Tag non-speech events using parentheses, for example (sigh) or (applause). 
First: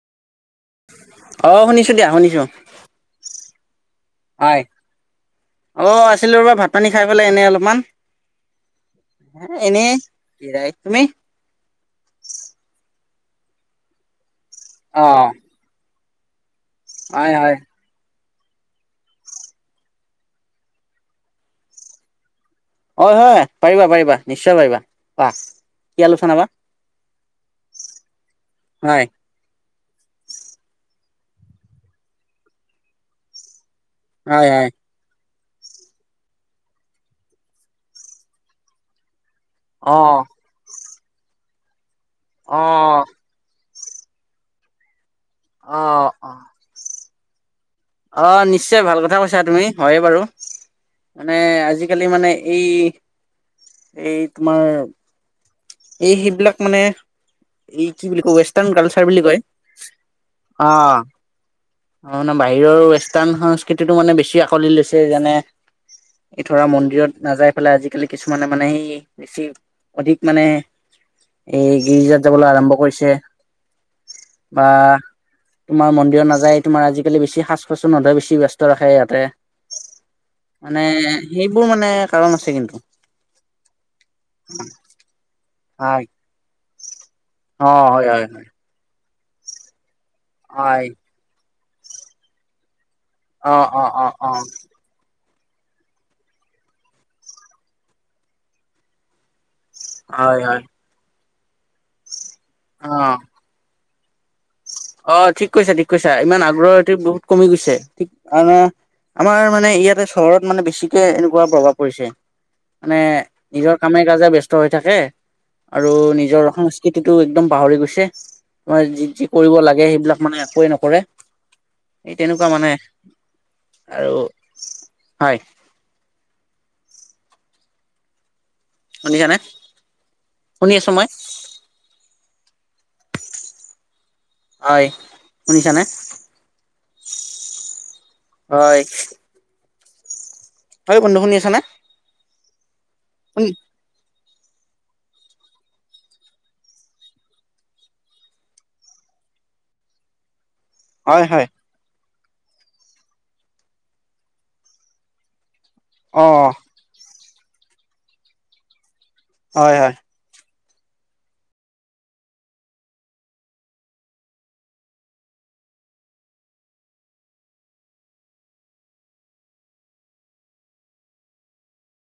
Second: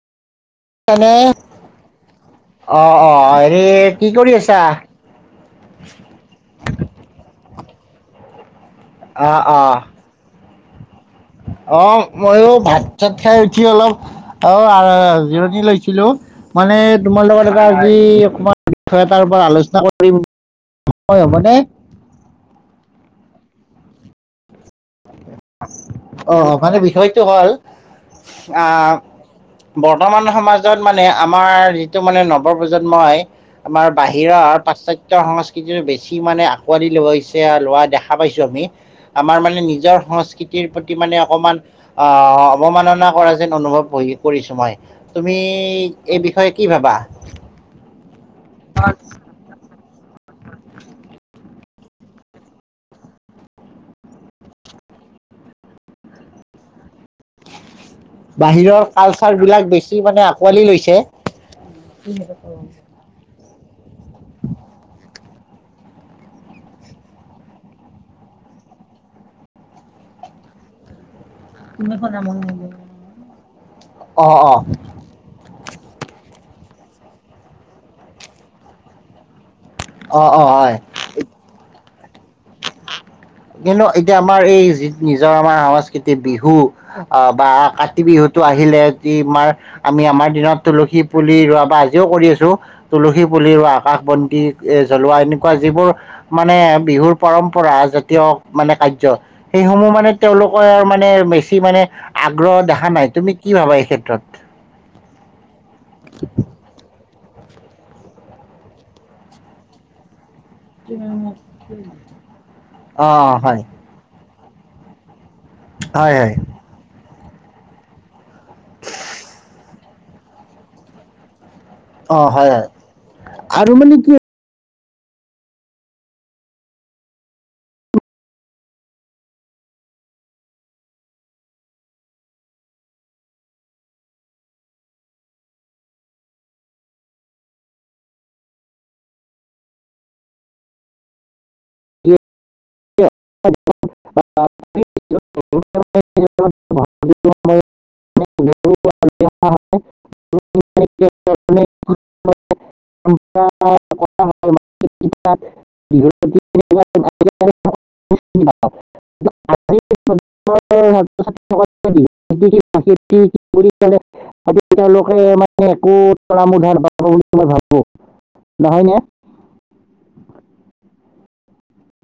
তেনে অ শুনিছো দিয়া শুনিছো অ অ এ এক হয়, অ', আছিলোঁ ৰ'বা ভাত পানী খাই পেলাই এনে অলপ মান অ', এনে কিয়ে তুমি? অ', ময়ো ভাত চাত খাই উঠি অলপ অ', আৰ-আৰ-আৰ জিৰণি লৈছিলোঁ। মানে তোমাৰ হয় লগত হয় এটা আজি তোমাৰ বিষয় এটাৰ পৰা আলোচনা কৰিম, সময় হ'বনে? অ' হয়-হয়, পাৰিবা পাৰিবা নিশ্চয় পাৰিবা। কোৱা কি আলোচনা বা অহ মানে বিষয়টো হ'ল অহ হয় বৰ্তমান সমাজত মানে আমাৰ যিটো মানে নৱপ্ৰজন্ম হয়। আমাৰ হয় বাহিৰাৰ হয় পাশ্চাত্য সংস্কৃতিৰ কি বেছি মানে আকোৱালি লৈছে লোৱা দেখা পাইছো আমি আমাৰ মানে অ নিজৰ সংস্কৃতিৰ প্ৰতি মানে অকমান অ' অৱমাননা কৰা যেন অনুভৱ কৰিছো মই - তুমি অ এই অ বিষয়ে কি ভাবা? (inaudible) অ' নিশ্চয় ভাল কথা কৈছা তুমি। হয়ে বাৰু মানে আজি আজিকালি মানে এই, এই তোমাৰ এই সেইবিলাক মানে এই কি বুলি কয় ৱেষ্টাৰ্ণ বাহিৰৰ কালচাৰ বুলি কয় বিলাক বেছি মানে আঁকোৱালি লৈছে। অ', - অ' মানে বাহিৰৰ ৱেষ্টাৰ্ণ সংস্কৃতিটো মানে বেছি আকোঁৱালি লৈছে যেনে এই ধৰা মন্দিৰত নাযাই পেলাই আজিকালি কিছুমানে মানে সেই বেছি অধিক মানে এই গিৰ্জাত যাবলৈ আৰম্ভ কৰিছে অ', অ', বা তোমাৰ মন্দিৰত নাযায়, তোমাৰ আজিকালি বেছি সাজ কচু নধয় বেছি ব্যস্ত ৰাখে ইয়াতে অ', অ', হয়। মানে সেইবোৰ মানে কাৰণ আছে কিন্তু কিন্তু এতিয়া আমাৰ এই যি নিজৰ আমাৰ হয় সাংস্কৃতিক বিহু। অ' বা কাতি হয় হয় বিহুতো হয় আহিলে যি মাৰ আমি আমাৰ দিনত হয় তুলসী পুলি ৰোৱা আজিও কৰি আছো। তুলসী পুলি, অ অ আকাশ অ অ বন্তি এ জ্বলোৱা এনে। যিবোৰ মানে বিহুৰ পৰম্পৰা। জাতীয় মানে কাৰ্য্য। সেইসমূহ মানে হয় তেওঁলোকৰ হয় আৰু মানে বেছি। সি মানে। আগ্ৰহ অ দেখা নাই, তুমি কি ভাবা এই ক্ষেত্ৰত? অ ঠিক কৈছ ঠিক কৈছা। ইমান আগ্ৰহ এটো বহুত। কমি গৈছে, ঠিক আমাৰ মানে ইয়াতে। চহৰত মানে বেছিকে এনেকুৱা প্ৰভাৱ পৰিছে। মানে অ হয় নিজৰ কামে কাজে বস্ত হৈ থাকে। আৰু হয় হয় নিজৰ সংস্কৃতি। টো একদম পাহৰি গৈছে। মই যি যি। কৰিব লাগে সেইবিলাক মানে একোৱেই নকৰে। এই অ তেনেকুৱা হয় হয় মানে মানে কি আৰু। হয়। শুনিছা নে? শুনি আছো মই। হয়, শুনিছানে? হয়। হয় বন্ধু শুনি আছ নে? অ (unintelligible) (inaudible) হয় হয় (inaudible) (inaudible) (inaudible) অ (inaudible) (inaudible) হয় হয় (inaudible) ছ তেওঁলোকে মানে একো উাৰাপাব বুলি মই ভাবো নহয় ন (inaudible)